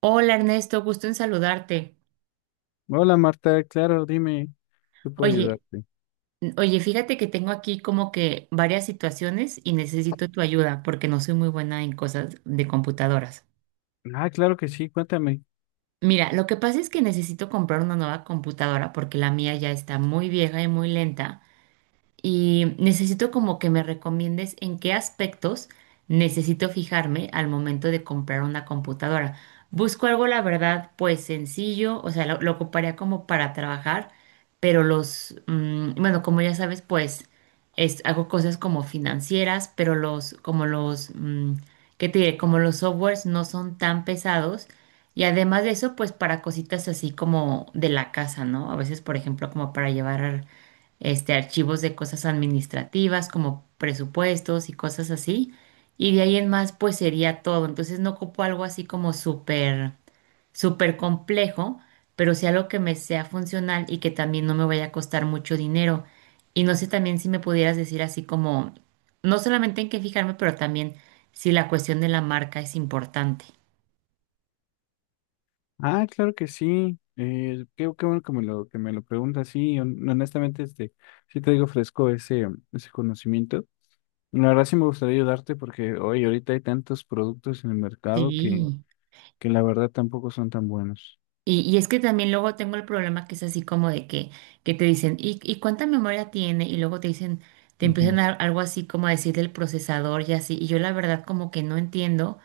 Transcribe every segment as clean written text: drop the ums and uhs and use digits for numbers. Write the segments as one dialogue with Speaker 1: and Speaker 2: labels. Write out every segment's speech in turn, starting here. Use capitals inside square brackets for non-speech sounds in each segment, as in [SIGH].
Speaker 1: Hola Ernesto, gusto en saludarte.
Speaker 2: Hola Marta, claro, dime, ¿qué puedo
Speaker 1: Oye,
Speaker 2: ayudarte?
Speaker 1: oye, fíjate que tengo aquí como que varias situaciones y necesito tu ayuda porque no soy muy buena en cosas de computadoras.
Speaker 2: Ah, claro que sí, cuéntame.
Speaker 1: Mira, lo que pasa es que necesito comprar una nueva computadora porque la mía ya está muy vieja y muy lenta. Y necesito como que me recomiendes en qué aspectos necesito fijarme al momento de comprar una computadora. Busco algo, la verdad, pues sencillo, o sea, lo ocuparía como para trabajar, pero bueno, como ya sabes, pues es, hago cosas como financieras, pero los, como los, mm, ¿qué te diré? Como los softwares no son tan pesados. Y además de eso, pues para cositas así como de la casa, ¿no? A veces, por ejemplo, como para llevar archivos de cosas administrativas como presupuestos y cosas así. Y de ahí en más, pues sería todo. Entonces no ocupo algo así como súper, súper complejo, pero sí algo que me sea funcional y que también no me vaya a costar mucho dinero. Y no sé también si me pudieras decir así como, no solamente en qué fijarme, pero también si la cuestión de la marca es importante.
Speaker 2: Ah, claro que sí. Qué bueno que me lo preguntas. Sí, honestamente, este, sí te digo fresco ese conocimiento. La verdad sí me gustaría ayudarte porque hoy ahorita hay tantos productos en el mercado que,
Speaker 1: Sí.
Speaker 2: que la verdad tampoco son tan buenos.
Speaker 1: Y es que también luego tengo el problema que es así como de que te dicen, ¿y cuánta memoria tiene? Y luego te dicen, te empiezan
Speaker 2: Ujú,
Speaker 1: a, algo así como a decir del procesador y así. Y yo la verdad como que no entiendo,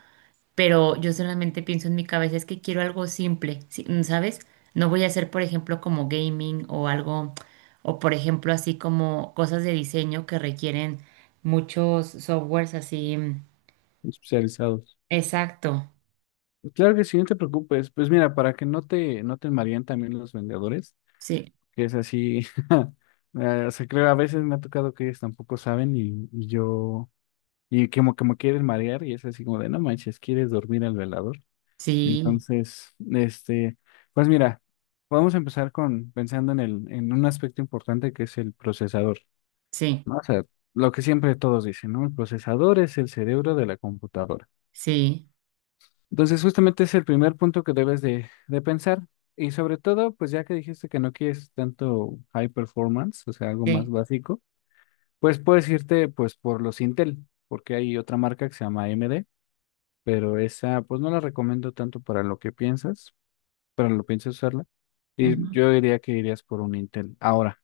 Speaker 1: pero yo solamente pienso en mi cabeza, es que quiero algo simple, sí, ¿sabes? No voy a hacer, por ejemplo, como gaming o algo, o por ejemplo, así como cosas de diseño que requieren muchos softwares así.
Speaker 2: especializados.
Speaker 1: Exacto.
Speaker 2: Claro que sí, no te preocupes. Pues mira, para que no te mareen también los vendedores,
Speaker 1: Sí,
Speaker 2: que es así. [LAUGHS] O sea, creo a veces me ha tocado que ellos tampoco saben y yo, y como que me quieren marear y es así como de, no manches, ¿quieres dormir al velador?
Speaker 1: sí,
Speaker 2: Entonces, este, pues mira, vamos a empezar con pensando en un aspecto importante que es el procesador,
Speaker 1: sí,
Speaker 2: ¿no? O sea, lo que siempre todos dicen, ¿no? El procesador es el cerebro de la computadora.
Speaker 1: sí,
Speaker 2: Entonces, justamente es el primer punto que debes de pensar. Y sobre todo, pues ya que dijiste que no quieres tanto high performance, o sea, algo más básico, pues puedes irte pues por los Intel, porque hay otra marca que se llama AMD, pero esa pues no la recomiendo tanto para lo que piensas usarla. Y
Speaker 1: sí.
Speaker 2: yo diría que irías por un Intel. Ahora,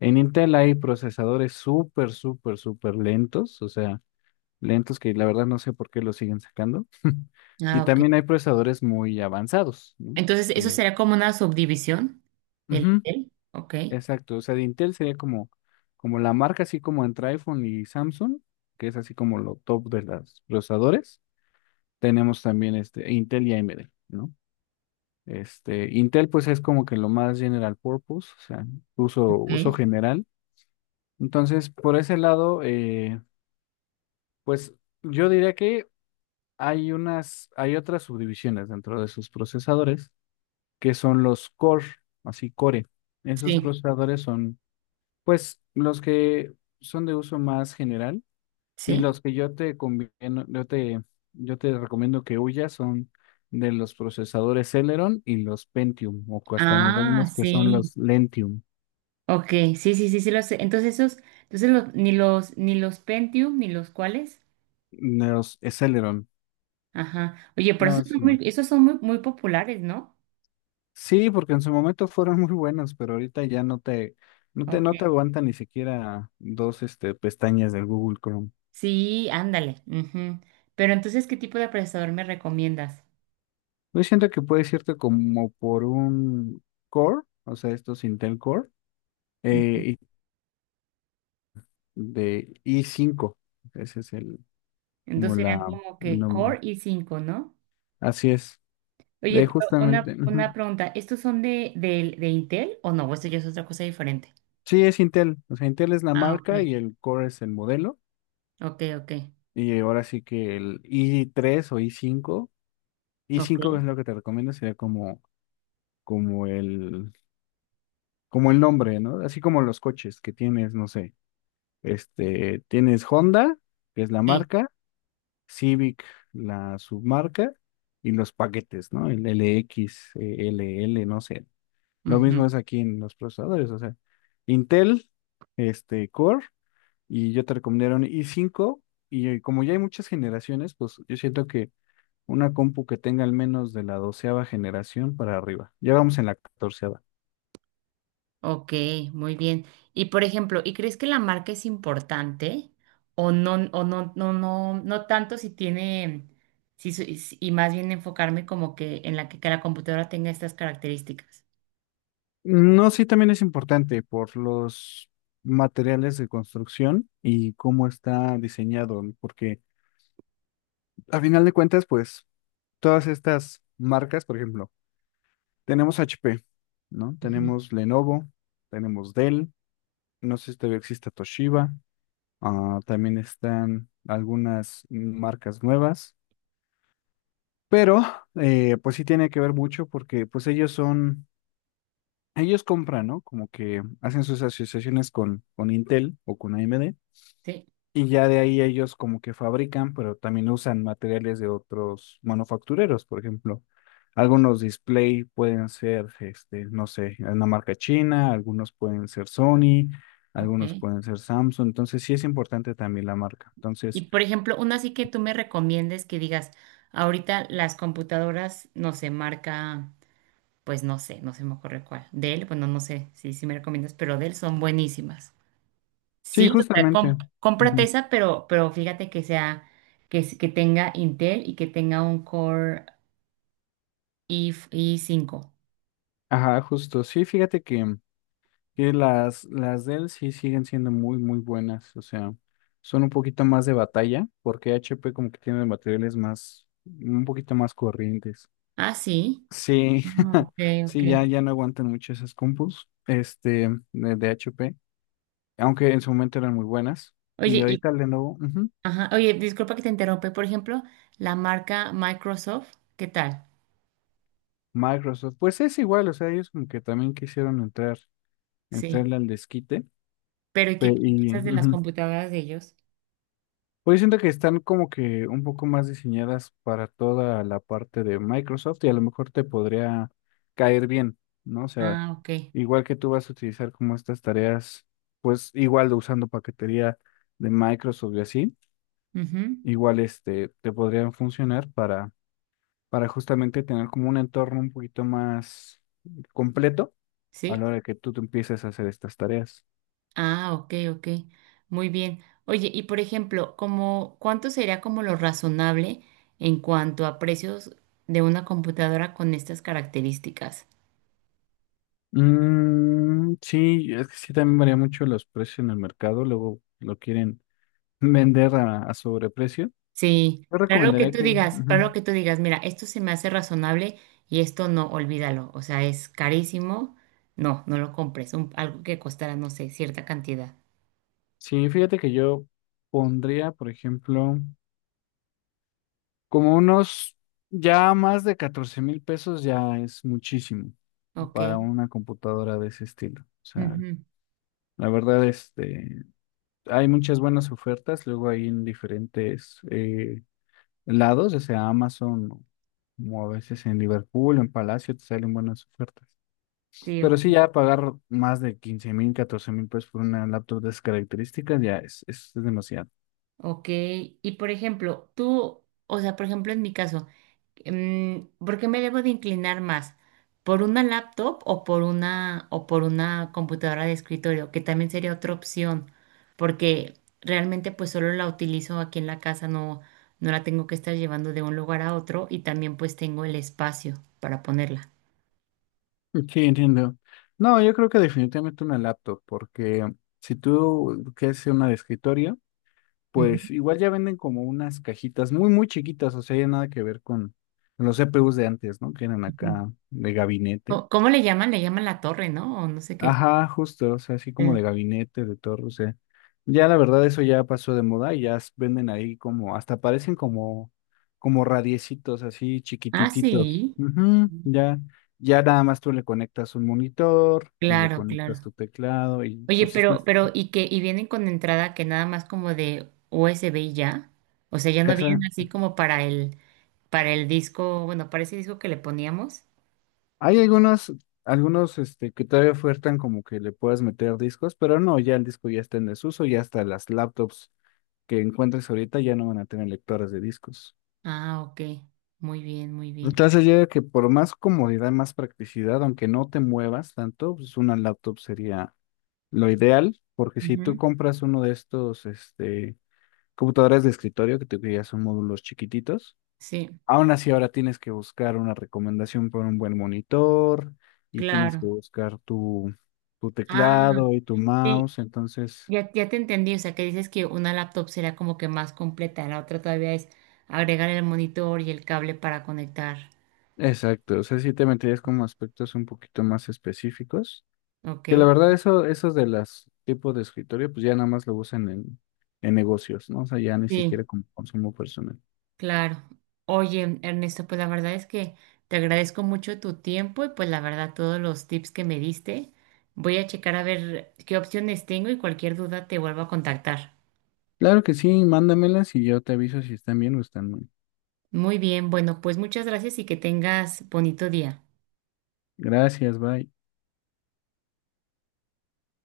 Speaker 2: en Intel hay procesadores súper, súper, súper lentos, o sea, lentos que la verdad no sé por qué los siguen sacando. [LAUGHS] Y
Speaker 1: Ah, ok.
Speaker 2: también hay procesadores muy avanzados, ¿no?
Speaker 1: Entonces, eso
Speaker 2: Que-
Speaker 1: será como una subdivisión del
Speaker 2: Ujú,
Speaker 1: hotel. Ok,
Speaker 2: exacto, o sea, de Intel sería como la marca, así como entre iPhone y Samsung, que es así como lo top de los procesadores. Tenemos también este, Intel y AMD, ¿no? Este, Intel pues es como que lo más general purpose, o sea, uso
Speaker 1: ok.
Speaker 2: general. Entonces, por ese lado, pues yo diría que hay otras subdivisiones dentro de sus procesadores que son los core, así core. Esos
Speaker 1: Sí,
Speaker 2: procesadores son, pues, los que son de uso más general, y
Speaker 1: sí.
Speaker 2: los que yo te conviene- yo te recomiendo que huyas son de los procesadores Celeron y los Pentium, o hasta nos
Speaker 1: Ah,
Speaker 2: reímos que son
Speaker 1: sí.
Speaker 2: los Lentium,
Speaker 1: Ok, sí, sí, sí, sí lo sé. Entonces, esos, entonces ni los Pentium, ni los cuales.
Speaker 2: los Celeron.
Speaker 1: Ajá. Oye, pero
Speaker 2: No, eso no.
Speaker 1: esos son muy, muy populares, ¿no?
Speaker 2: Sí, porque en su momento fueron muy buenos, pero ahorita ya
Speaker 1: Ok.
Speaker 2: no te aguanta ni siquiera dos, este, pestañas del Google Chrome.
Speaker 1: Sí, ándale. Ujú. Pero entonces, ¿qué tipo de procesador me recomiendas?
Speaker 2: Yo siento que puedes irte como por un Core, o sea, estos Intel Core,
Speaker 1: Ujú.
Speaker 2: eh, y- de i5. Ese es
Speaker 1: Entonces
Speaker 2: como la,
Speaker 1: serían como
Speaker 2: el
Speaker 1: que
Speaker 2: nombre.
Speaker 1: Core i cinco, ¿no?
Speaker 2: Así es.
Speaker 1: Oye,
Speaker 2: De
Speaker 1: pero
Speaker 2: justamente.
Speaker 1: una
Speaker 2: Ujú.
Speaker 1: pregunta, ¿estos son de Intel o no? ¿O esto ya es otra cosa diferente?
Speaker 2: Sí, es Intel. O sea, Intel es la
Speaker 1: Ah,
Speaker 2: marca
Speaker 1: ok,
Speaker 2: y el Core es el modelo.
Speaker 1: ok, ok,
Speaker 2: Y ahora sí que el i3 o i5, i5
Speaker 1: ok,
Speaker 2: es lo que te recomiendo, sería como el, como el nombre, ¿no? Así como los coches que tienes, no sé, este, tienes Honda, que es la
Speaker 1: sí.
Speaker 2: marca, Civic, la submarca, y los paquetes, ¿no? El LX, LL, no sé. Lo mismo es
Speaker 1: Ujú,
Speaker 2: aquí en los procesadores, o sea, Intel, este, Core, y yo te recomendaría un i5, y como ya hay muchas generaciones, pues yo siento que una compu que tenga al menos de la doceava generación para arriba. Ya vamos en la catorceava.
Speaker 1: ok, muy bien. Y por ejemplo, ¿y crees que la marca es importante o no, no, no, no tanto si tiene, si, su- y si- y más bien enfocarme como que en la que la computadora tenga estas características?
Speaker 2: No, sí, también es importante por los materiales de construcción y cómo está diseñado, ¿no? Porque a final de cuentas, pues todas estas marcas, por ejemplo, tenemos H P, ¿no?
Speaker 1: Ujú,
Speaker 2: Tenemos Lenovo, tenemos Dell, no sé si todavía existe Toshiba, ah, también están algunas marcas nuevas, pero pues sí tiene que ver mucho porque pues ellos compran, ¿no? Como que hacen sus asociaciones con Intel o con AMD.
Speaker 1: sí,
Speaker 2: Y ya de ahí ellos como que fabrican, pero también usan materiales de otros manufactureros, por ejemplo. Algunos display pueden ser, este, no sé, una marca china, algunos pueden ser Sony, algunos
Speaker 1: ok.
Speaker 2: pueden ser Samsung. Entonces sí es importante también la marca.
Speaker 1: Y
Speaker 2: Entonces,
Speaker 1: por ejemplo, una así que tú me recomiendes que digas, ahorita las computadoras no se marca, pues no sé, no se me ocurre cuál. Dell, bueno, no sé si si me recomiendas, pero Dell son buenísimas.
Speaker 2: sí,
Speaker 1: Sí, o sea,
Speaker 2: justamente.
Speaker 1: com- cómprate
Speaker 2: Ujú.
Speaker 1: esa, pero fíjate que sea, que, s- que tenga Intel y que tenga un Core i cinco.
Speaker 2: Ajá, justo. Sí, fíjate que las Dell sí siguen siendo muy, muy buenas. O sea, son un poquito más de batalla, porque HP como que tiene materiales más, un poquito más corrientes.
Speaker 1: Ah, sí.
Speaker 2: Sí.
Speaker 1: Ah,
Speaker 2: [LAUGHS]
Speaker 1: ok, ok.
Speaker 2: Sí, ya, ya no aguantan mucho esas compus, este, de HP, aunque en su momento eran muy buenas. Y
Speaker 1: Oye, y,
Speaker 2: ahorita Lenovo, ujú.
Speaker 1: ajá, oye, disculpa que te interrumpe. Por ejemplo, la marca Microsoft, ¿qué tal?
Speaker 2: Microsoft, pues es igual, o sea, ellos como que también quisieron entrar,
Speaker 1: Sí.
Speaker 2: entrarle al desquite.
Speaker 1: Pero ¿y qué, qué piensas de las
Speaker 2: Ujú.
Speaker 1: computadoras de ellos?
Speaker 2: Pues siento que están como que un poco más diseñadas para toda la parte de Microsoft, y a lo mejor te podría caer bien, ¿no? O sea,
Speaker 1: Ah, ok.
Speaker 2: igual que tú vas a utilizar como estas tareas, pues igual usando paquetería de Microsoft y así.
Speaker 1: Ujú.
Speaker 2: Igual este, te podrían funcionar para justamente tener como un entorno un poquito más completo a
Speaker 1: Sí.
Speaker 2: la hora que tú te empieces a hacer estas tareas.
Speaker 1: Ah, ok, ok. Muy bien. Oye, y por ejemplo, como, ¿cuánto sería como lo razonable en cuanto a precios de una computadora con estas características?
Speaker 2: Mm, sí, es que sí también varía mucho los precios en el mercado, luego lo quieren [LAUGHS] vender a sobreprecio.
Speaker 1: Sí,
Speaker 2: Yo
Speaker 1: para lo que
Speaker 2: recomendaría
Speaker 1: tú
Speaker 2: que,
Speaker 1: digas, para
Speaker 2: ujú.
Speaker 1: lo que tú digas, mira, esto se me hace razonable y esto no, olvídalo. O sea, es carísimo. No, no lo compres. Un- algo que costara no sé, cierta cantidad.
Speaker 2: Sí, fíjate que yo pondría, por ejemplo, como unos, ya más de 14,000 pesos ya es muchísimo
Speaker 1: Ok.
Speaker 2: para una computadora de ese estilo. O sea,
Speaker 1: Ujú.
Speaker 2: la verdad, este, hay muchas buenas ofertas luego ahí en diferentes lados, ya sea Amazon, o como a veces en Liverpool, en Palacio, te salen buenas ofertas.
Speaker 1: Sí,
Speaker 2: Pero sí,
Speaker 1: ok.
Speaker 2: ya pagar más de 15,000, 14,000 pesos por una laptop de esas características ya es demasiado.
Speaker 1: Ok, y por ejemplo, tú, o sea, por ejemplo, en mi caso, ¿por qué me debo de inclinar más? ¿Por una laptop o por una computadora de escritorio? Que también sería otra opción, porque realmente pues solo la utilizo aquí en la casa, no, no la tengo que estar llevando de un lugar a otro y también pues tengo el espacio para ponerla.
Speaker 2: Sí, entiendo. No, yo creo que definitivamente una laptop, porque si tú quieres una de escritorio,
Speaker 1: Ujú,
Speaker 2: pues igual ya venden como unas cajitas muy, muy chiquitas, o sea, ya nada que ver con los CPUs de antes, ¿no? Que eran
Speaker 1: ujú.
Speaker 2: acá de gabinete.
Speaker 1: ¿Cómo cómo le llaman? Le llaman la torre, ¿no? O no sé qué.
Speaker 2: Ajá, justo, o sea, así como de
Speaker 1: Sí.
Speaker 2: gabinete, de torre, o sea, ya la verdad eso ya pasó de moda y ya venden ahí como, hasta parecen como radiecitos así
Speaker 1: Ah,
Speaker 2: chiquitititos.
Speaker 1: sí.
Speaker 2: Ujú, ya, ya nada más tú le conectas un monitor y le
Speaker 1: Claro, claro.
Speaker 2: conectas tu teclado y
Speaker 1: Oye,
Speaker 2: pues sí, pues,
Speaker 1: pero, ¿y que ¿y vienen con entrada que nada más como de USB y ya? O sea, ya no
Speaker 2: esa-
Speaker 1: vienen así como para el disco, bueno, para ese disco que le poníamos.
Speaker 2: hay
Speaker 1: Y-
Speaker 2: algunos, este que todavía ofertan como que le puedas meter discos, pero no, ya el disco ya está en desuso, y hasta las laptops que encuentres ahorita ya no van a tener lectores de discos.
Speaker 1: ah, ok. Muy bien, muy bien.
Speaker 2: Entonces yo digo que por más comodidad, más practicidad, aunque no te muevas tanto, pues una laptop sería lo ideal, porque si tú
Speaker 1: Ujú,
Speaker 2: compras uno de estos, este, computadores de escritorio que ya son módulos chiquititos,
Speaker 1: sí,
Speaker 2: aún así ahora tienes que buscar una recomendación por un buen monitor y tienes que
Speaker 1: claro.
Speaker 2: buscar tu
Speaker 1: Ah,
Speaker 2: teclado y tu
Speaker 1: sí,
Speaker 2: mouse, entonces,
Speaker 1: ya, ya te entendí. O sea, que dices que una laptop será como que más completa. La otra todavía es agregar el monitor y el cable para conectar.
Speaker 2: exacto, o sea, si te meterías como aspectos un poquito más específicos.
Speaker 1: Ok.
Speaker 2: Que la verdad, eso, esos de los tipos de escritorio, pues ya nada más lo usan en negocios, ¿no? O sea, ya ni
Speaker 1: Sí,
Speaker 2: siquiera como consumo personal.
Speaker 1: claro. Oye, Ernesto, pues la verdad es que te agradezco mucho tu tiempo y pues la verdad todos los tips que me diste. Voy a checar a ver qué opciones tengo y cualquier duda te vuelvo a contactar.
Speaker 2: Claro que sí, mándamelas y yo te aviso si están bien o están mal.
Speaker 1: Muy bien, bueno, pues muchas gracias y que tengas bonito día.
Speaker 2: Gracias, bye.